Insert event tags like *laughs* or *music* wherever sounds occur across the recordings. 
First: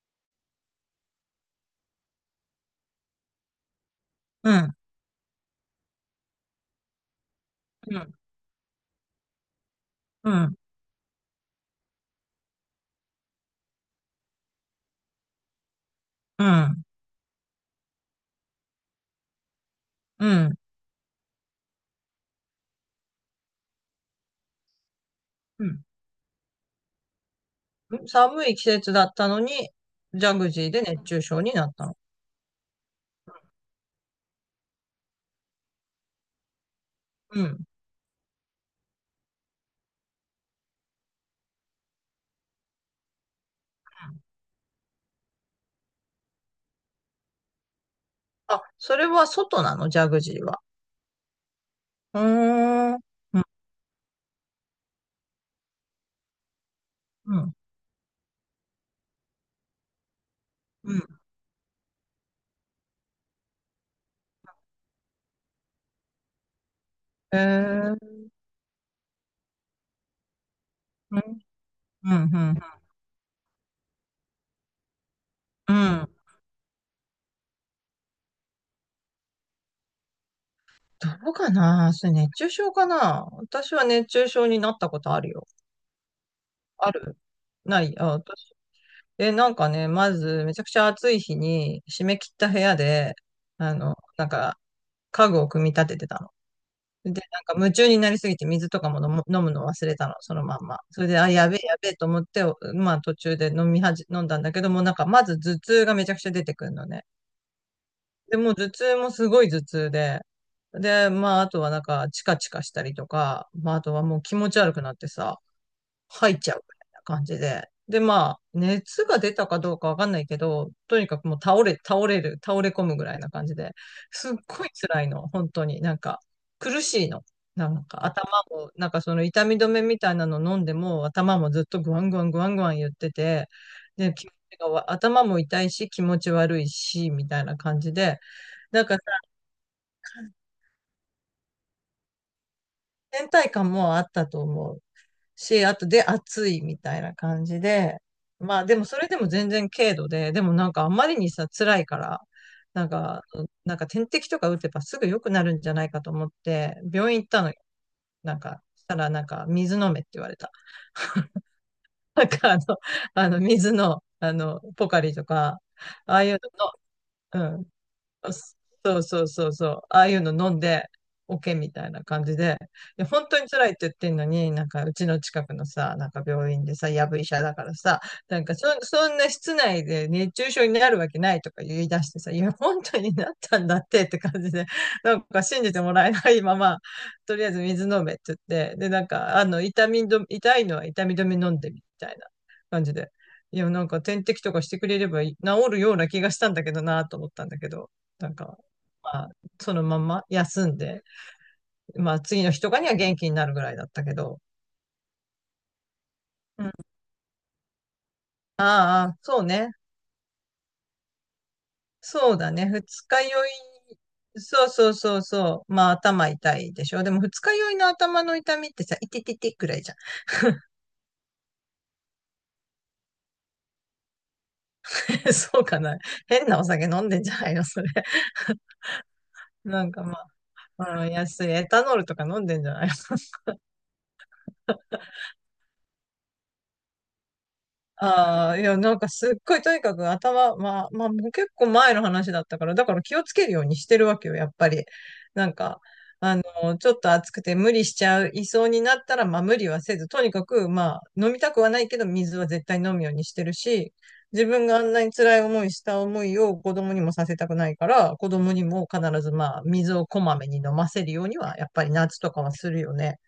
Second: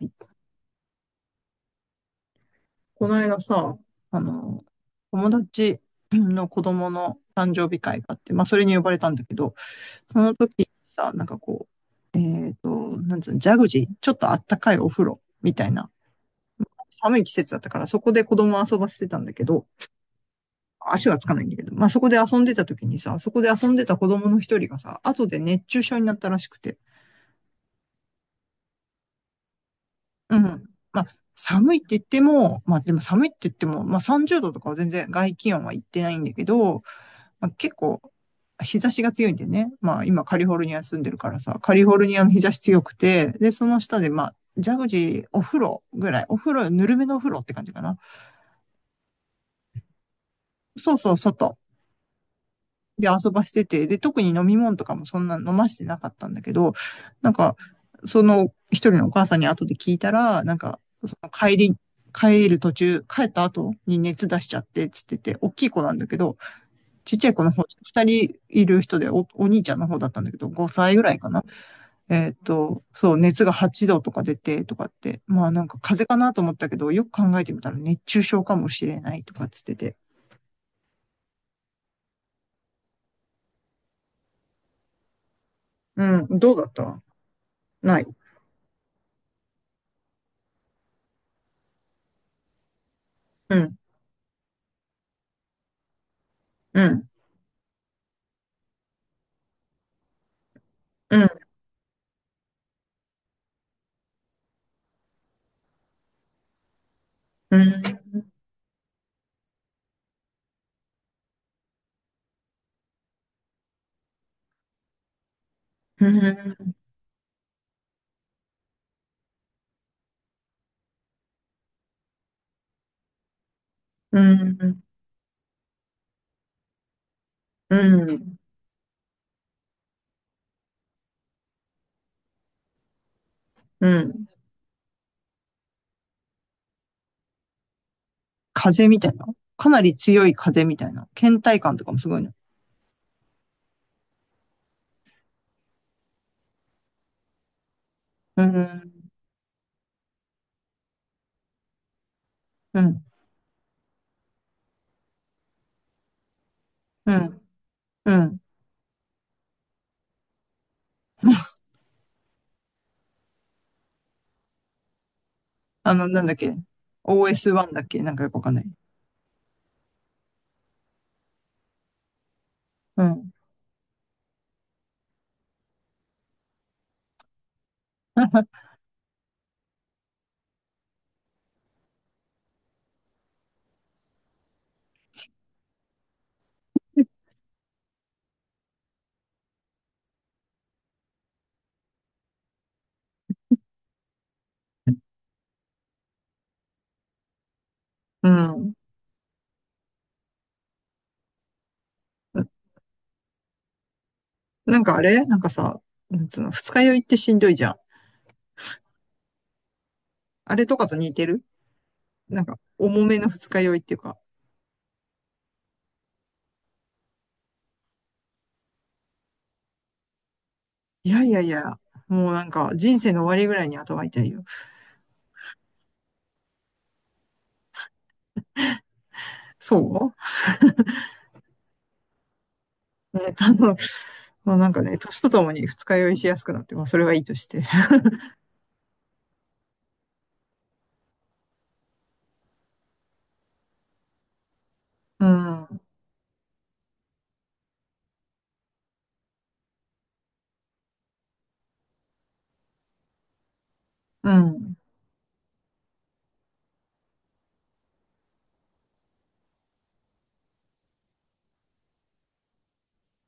はい。この間さ、あうの、ん、友達の子供の誕生日う会があん、って、まあ、それに呼ばれたんだけど、そうのん、時にさ、なんかこう、なんつうの、ジャグジー、ちょっとあったかいお風呂みたいな、うん、寒い季節だったから、そこで子供を遊ばせてたんだけど、うん、足はつかないんだけど、まあ、そこで遊んでた時にさ、そこで遊んでた子供の一人がさ、後で熱う中ん。症になったらしくて。寒い季節だったのに、ジャうん。グジーでま熱あ、中症にな寒っいってたの。言っても、まあ、でも寒いって言っても、まあ、30度とかは全然外気温は行ってないんだけど、うまあ、ん。結構、日差しが強いんでね。まあ今カリフォルニア住んでるからさ、カリフォルニアの日差し強くて、で、その下でまあ、ジャグジーお風呂ぐらい、お風呂、ぬるめのお風呂って感じかな。あ、それは外なの、ジャグジーは。そうそう、外うーん、うで遊ばん、してて、で、特に飲み物とかもそんな飲ましてなかったんだけど、なんうん、か、その一人のお母さんに後で聞いたら、なんか、うそん。の帰り、帰る途中、帰った後に熱出しちゃって、つってて、大きい子なんだけど、ちっちゃいえ子の方、二ー、人いる人でお兄ちゃんの方だったんだけど、5歳ぐらういかん、な。うん、うん。そう、熱が8度とか出てとかって、まあなんうか風邪ん、かなと思ったけど、よく考えてみたら熱中症かもしれないとかっつってて。どうかな。それ熱中症かな。私は熱中症になったことあるよ。うん、どうだっあた。る、ない。なあ、い。私。え、なんかね、まず、めちゃくちゃ暑い日に、締め切った部屋で、うん、なんか、家具を組み立ててたうん、の。で、なんか夢中になりすぎて水とかも飲むの忘れたの、そのまんま。それうで、ん、あ、やべえ、やべえと思って、お、まあ途中で飲みはじ、飲んだんだけども、なんかまず頭痛がめちゃくちゃ出てくるのね。うん、うん、で、もう頭痛もすごい頭痛で、で、まああとはなんかチカチカしたりとか、まああとはもう気持ち悪くなってさ、入っちゃうみたいな感じで。で、まあ、熱が出たかどうかわかんないけど、とにかくもう倒れ込むぐらいな感じで、すっごい辛いの、本当に。なんか、苦しいの。なうんか、頭ん、も、なんかその痛み止めみたいなの飲んでも、頭もずっとグワングワングワングワン言ってて、うで、ん。気持ちがわ頭も痛いし、気持ち悪いし、みたいな感じで、な風ん邪かみさ、たいな。かなり強い風邪みたいな。倦怠感とかもすごいね。倦怠感もあったと思う。し、あとで暑いみたいな感じで、うまあでもそん、れでも全然軽度で、でもなんかあんまりにさ、辛いから、うなんん、か、なんか点滴とか打てばすぐ良くなるんじゃないかと思って、う病院行ったん、のよ。うなんん。か、したらなんか水飲めって言われた。なんかあの、あの水の、あの、ポカリとか、あなあんいだっうけ の、うん、 ?OS1 だっけなんかよあ、くわかんす、ない。そうそうそうそう。ああいうの飲んで、オケみたいな感じで。いうや、本ん。当に辛いって言ってんのに、なんかうちの近くのさ、なんか病院でさ、やぶ医者だからさ、そんな室内で熱中症になるわけないとか言い出してさ、いや、本当になったんだってって感じで、なんか信じてもらえないまま、とりあえず水飲めって言って、で、なんか、あの、痛いのは痛み止め飲んでみたいな感じで。いや、なんか点滴とかしてくれればいい治るような気がしたんだけどなと思ったんだけど。なうんか、ん。まあ、そのまま休んで、まあ、次なの日とかには元気になるぐらいだったけど、んかあれなんかさ、なんつうの、う二ん、日酔いってしんどいじゃん。ああ、そうね。あれとかと似てる。そうなんだか、ね。二重め日の酔二日酔いっていうか。い、そうそうそうそう。まあ、頭痛いでしょ。でも、二日酔いの頭の痛みってさ、いてててくらいじゃん。いやいやいや、もうなんか、人生の終わりぐらいに頭痛いよ。*laughs* そうかな。変なお酒飲んでんじゃないの、それ。なんかそまあ、あの、安いエタノールとか飲んでんじゃない。うもうなんかね、年とともに二日酔いしやすくなって、まあ、それはいいとして。ああ、いや、なんかすっごいとにかく頭、まあ、まあ、もう結構前の話だったから、だから気をつけるようにしてるわけよ、やっぱり。うなんか、ん、あの、ちょっと暑くて無理しちゃう、いそうになったら、まあ無理はせず、とにかく、まあ、飲みたくはないけど、水は絶対飲むようにしてるし、う自分ん、があんなに辛い思いした思いを子供にもさせたくないから、子供にも必ずまあ、水をこまめに飲ませるようには、やっぱり夏とかはするよね。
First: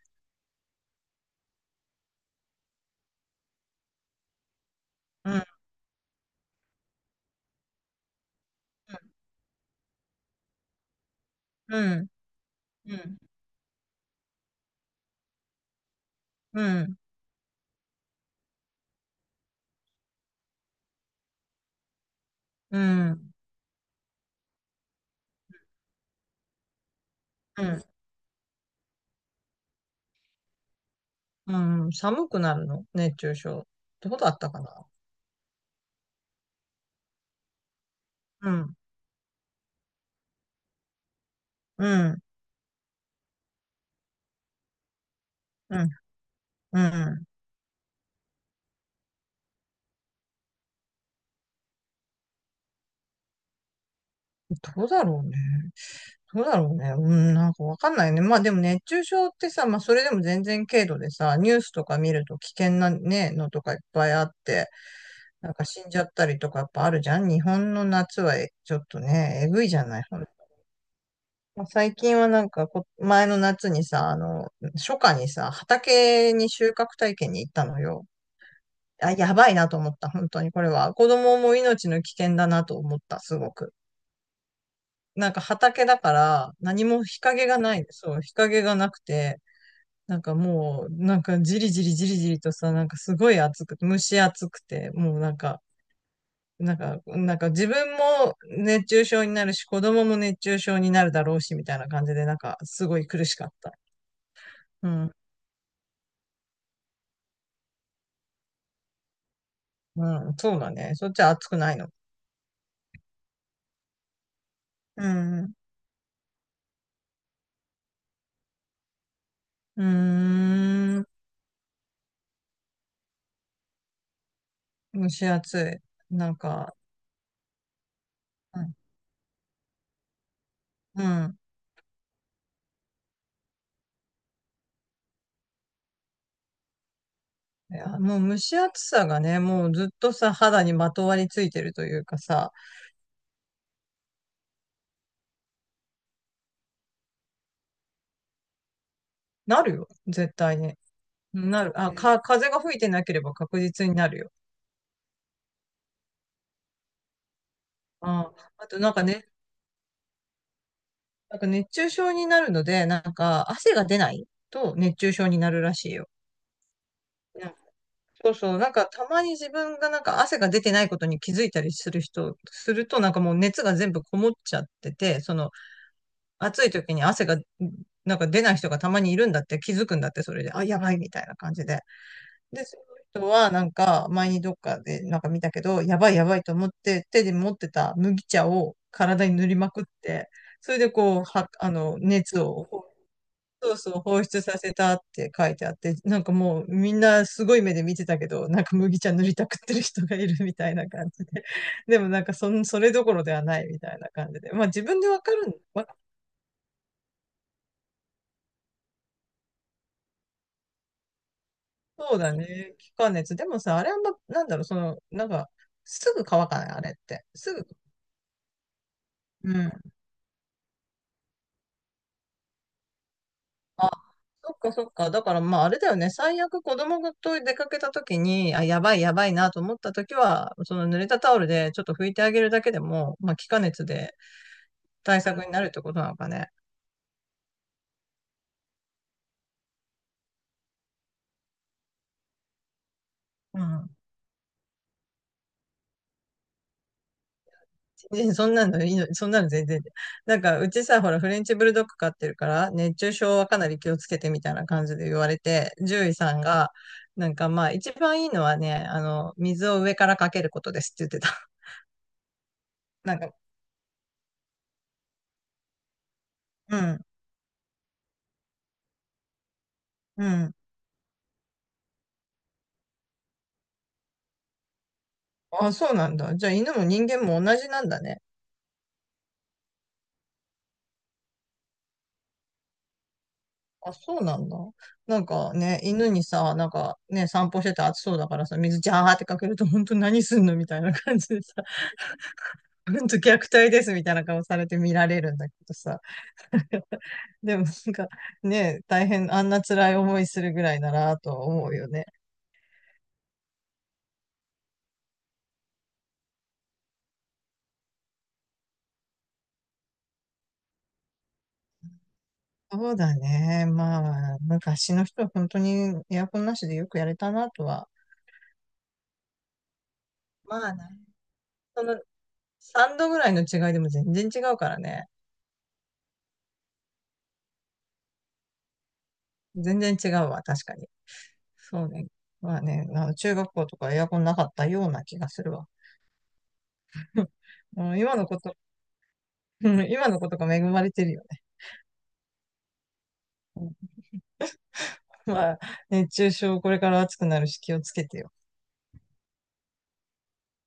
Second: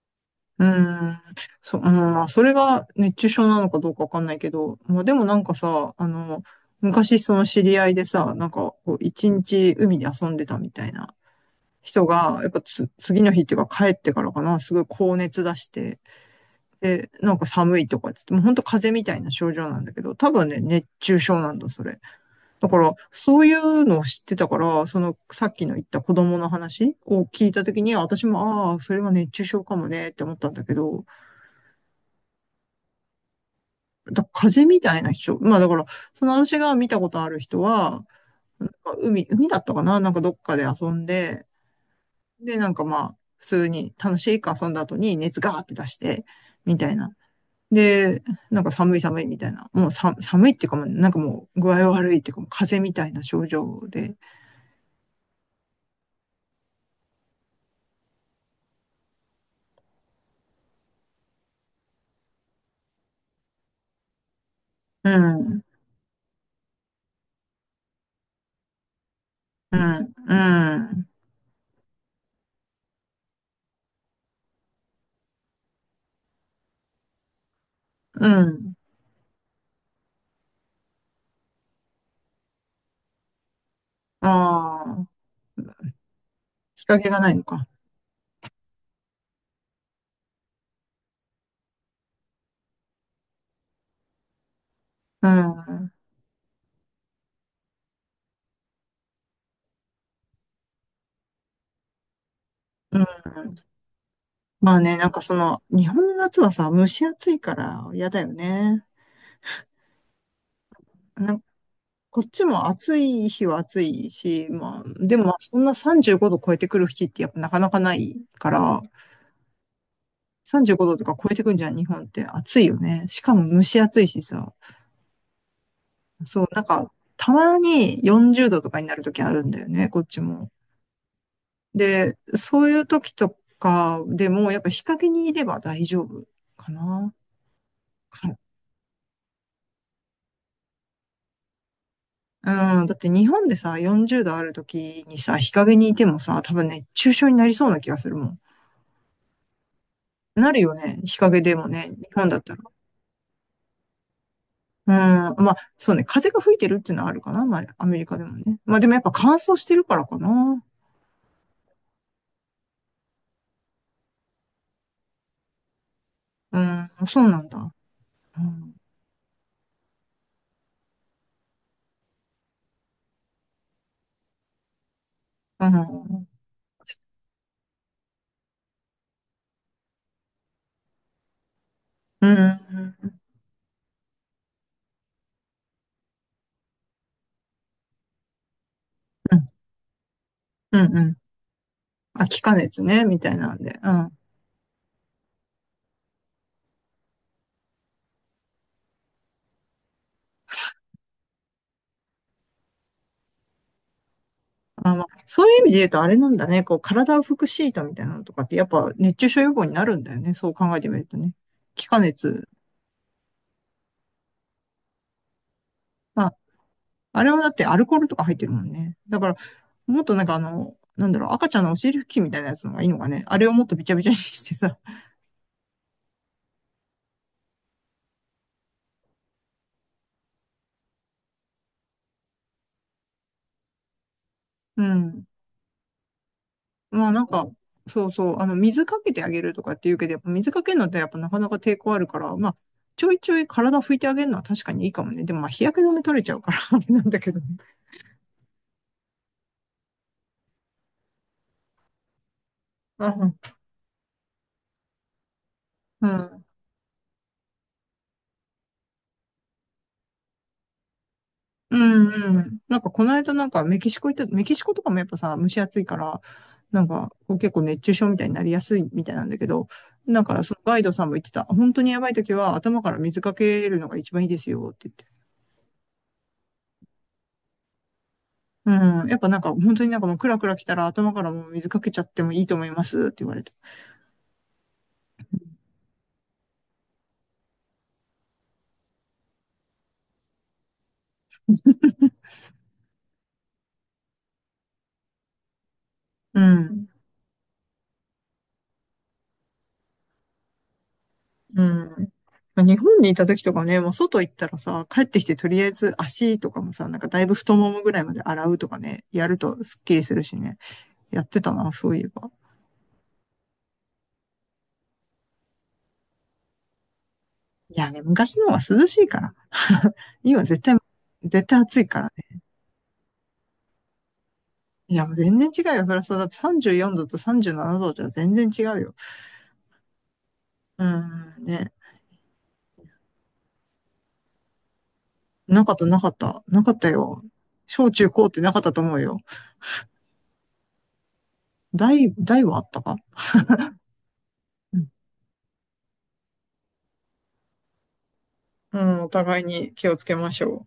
うん。うん、まあ、それが熱中症なのかどうかわかんないけど、まあ、でもうなんん、かさ、昔その知り合いでさ、なんかこう一日海で遊んでたみたいなう人ん、が、やっぱつ、うん、次の日っていうか帰ってからかな、すごい高熱出して、うん、で、なんか寒いとかっつって、もう本当風邪みたいな症状なんだけど、多分ね、熱中症なんだ、それ。だかうら、ん、そういうのを知ってたから、その、さっきの言った子供の話を聞いうたときん。に、私も、ああ、それは熱中症かもね、って思ったんだけど、うん、寒くなるの熱中症。どうだだったか風邪みな。たいな人、まあだから、その私が見たことある人は、うなんかん、海だったかななんかどっかで遊んで、うん、で、なんかまあ、普通に楽しいく遊んだ後に熱ガーってう出ん、して、みうたいな。ん。で、なんか寒い寒いみたいな。もうさ寒いっていうかもなんかもう具合悪いっていうかもう風邪みたいな症状で。どうだろうね。どうだろうね。うん、なんかわかんないね。まあでも熱中症ってさ、まあそれでも全然軽度でさ、ニュースとか見ると危険なね、のとかいっぱいあって、うなんん、か死んじゃったりとかやっぱあるじゃん。日本の夏はえちょっとね、えぐいうじゃない。ん、ほん、うん、まあ最近はなんかこ、前の夏にさ、あの、初夏にさ、畑に収穫体験に行ったのよ。うん。あ、やばいなと思った、本当にこれは。子供も命の危険だなと思った、すごく。ああ、なんか畑だから、何日も陰が日ないの陰がか。ない、そう、日陰がなくて、なんかもう、なんかじりじりじりじりとさ、なんかすごい暑く、蒸し暑くて、もううなんか、ん、なんか、なんか自分も熱中症になるし、子供も熱中症になるだろうし、みたいな感じで、なんかすごうん。い苦しかった。まあうね、なんん。かその、日本の夏はさ、蒸し暑いから嫌だよね。うん、そうだね。そっちは暑くないの。こっちも暑い日は暑いし、まあ、うでもまあん。そんな35度超えてくる日ってやっぱなかなかないから、う35度ーとん。か超えてくんじゃん、日本って暑いよね。しかも蒸し暑いしさ。蒸し暑い。なんそう、なんか、か、たまに40度とかになる時あるんだよね、こっちも。うん。で、そういう時とかでもやっぱ日陰にいれば大丈夫かな。いや、もはうい。蒸し暑さがね、もうずっとさ、肌にまとわりついてるというかさ、うん、だって日本でさ、40度ある時にさ、日陰にいてもさ、多分ね、熱中症になりそうな気がするもん。なるよ、絶な対るよに。ね。日陰でなもる。ね、あ、日か、本だっ風たがら。吹いてなければ確実になるよ。うん。まあ、そうね。風が吹いてるっていうのはあるかな。まあ、アメリカであ、もね。あまとあ、でなもんやっかぱね、乾燥してるからかな。なんか熱中症になるので、なんか汗が出ないと熱中症になるらしいよ。うん。そうなうんん、だ。そううそう。なんん。かたまに自分がなんか汗が出てないことに気づいたりする人、するとなんかもう熱が全部こもっちゃってて、そのうん。うん。暑い時に汗が、なんか出ない人がたまにいるんだって気づくんだって、それで。あ、やばいみたいな感じで。うで、そん。の人はなんか前にどっかでなんか見たけど、やばいやばいと思って手で持ってた麦茶を体に塗りまくって、それうでん。うん。こう、は、あの、あ、気熱化を、熱ね、みたいなんそうで。うん。そう、あ、放出させたって書いてあって、なんかもうみんなすごい目で見てたけど、なんか麦茶塗りたくってる人がいるみたいな感じで。でもなんかそれどころではないみたいな感じで。まあ自ま分あ、でわかそるうん、いう意味で言わ、うとあれなんだね。こう、体を拭くシートみたいなのとかって、やっぱ熱中症予防になるんだよね。そう考えてみるとね。気化そうだ熱。ね。気化熱。でもさ、あれはま、なんだろう、その、なんか、すぐまあ、乾かない、あれっあて。れはだすってぐ。アルコールとか入ってるもんね。だから、うん。もっとなんかなんだろう、赤ちゃんのお尻拭きみたいなやつの方がいいのかね。あれをもっとびあ、ちゃびちゃにしそてっかさ。そっか。だからまあ、あれだよね。最悪子供と出かけた時に、あ、やばいやばいなと思った時は、その濡れたタオルでちょっと拭いてあげるだけでも、まあ、気化熱でう対ん。策になるってことなのかね。まあなんか、そうそう、水かけてあげるとかって言うけど、やっぱ水かけるのってやっぱなかなか抵抗あるから、まあ、ちょいちょいう体ん。拭いてあげるのは確かにいいかもね。でもまあ日焼け止め取れちゃうから *laughs* あれなんだけどね。*laughs* 全然そんなのいいの、そんなの全然で。なんか、うちさ、ほら、フレンチブルドッグ飼ってるから、熱う中ん。症はかなり気をつけてみたいな感じで言われて、う獣医さんんが、なんかまあ、一番いいのはね、あの、水を上からかけることですって言ってた。*laughs* うんうん。なんかこのなん間か、なんかメキシコ行った、メキシコとかもやっぱさ、蒸し暑いから、うなんん、かこう結構熱中症みたいになりやすいみたいなんだけど、なんうかそん。のガイドさんも言ってた、本当にやばい時は頭から水かけるのが一番いいですよって言って。あ、そうなんだ。じゃあ、犬も人間も同じなんだね。うん。やっぱなんか本当になんかもうクラクラ来たら頭からもう水かけちゃってもいいと思いますって言われた。あ、そうなんだ。なんかね、犬にさ、なんかね、散歩してて暑そうだからさ、水ジャーってかけると、本当何すんのみたいな感じでさ、*laughs* 本んと虐待ですみたいな顔されて見られるんだけどさ。うん。*laughs* でもなんかね、大変、あんな辛い思いするぐらいならとう思うよね。ん。まあ日本にいた時とかね、もう外行ったらさ、帰ってきてとりあえず足とかもさ、なんかだいぶ太ももぐらいまで洗うとかね、やるとスッキリするしね。やってたな、そういえば。そうだね。まあ、昔の人は本当にエアコンなしでよくやれたなといは。やね、昔の方が涼しいから。*laughs* 今絶まあ対、ね、絶対暑そいのからね。3度ぐらいの違いでも全然違うからいや、ね。もう全然違うよ。そりゃそうだって34度と37度じゅうななどじゃ全然違うよ。全然違うわ、確かうに。ーん、ね。そうね。まあね、あの中学校とかエアコンなかったような気がするなわ。かった、なかった。なかったよ。*laughs* う小ん中今高のっこてなと、かったと思うよ。うん、今のことが恵まれてるよね。大はあったか。まあ、熱中症これから暑くなるし気をつけてよ。うん、お互いに気をつけましょう。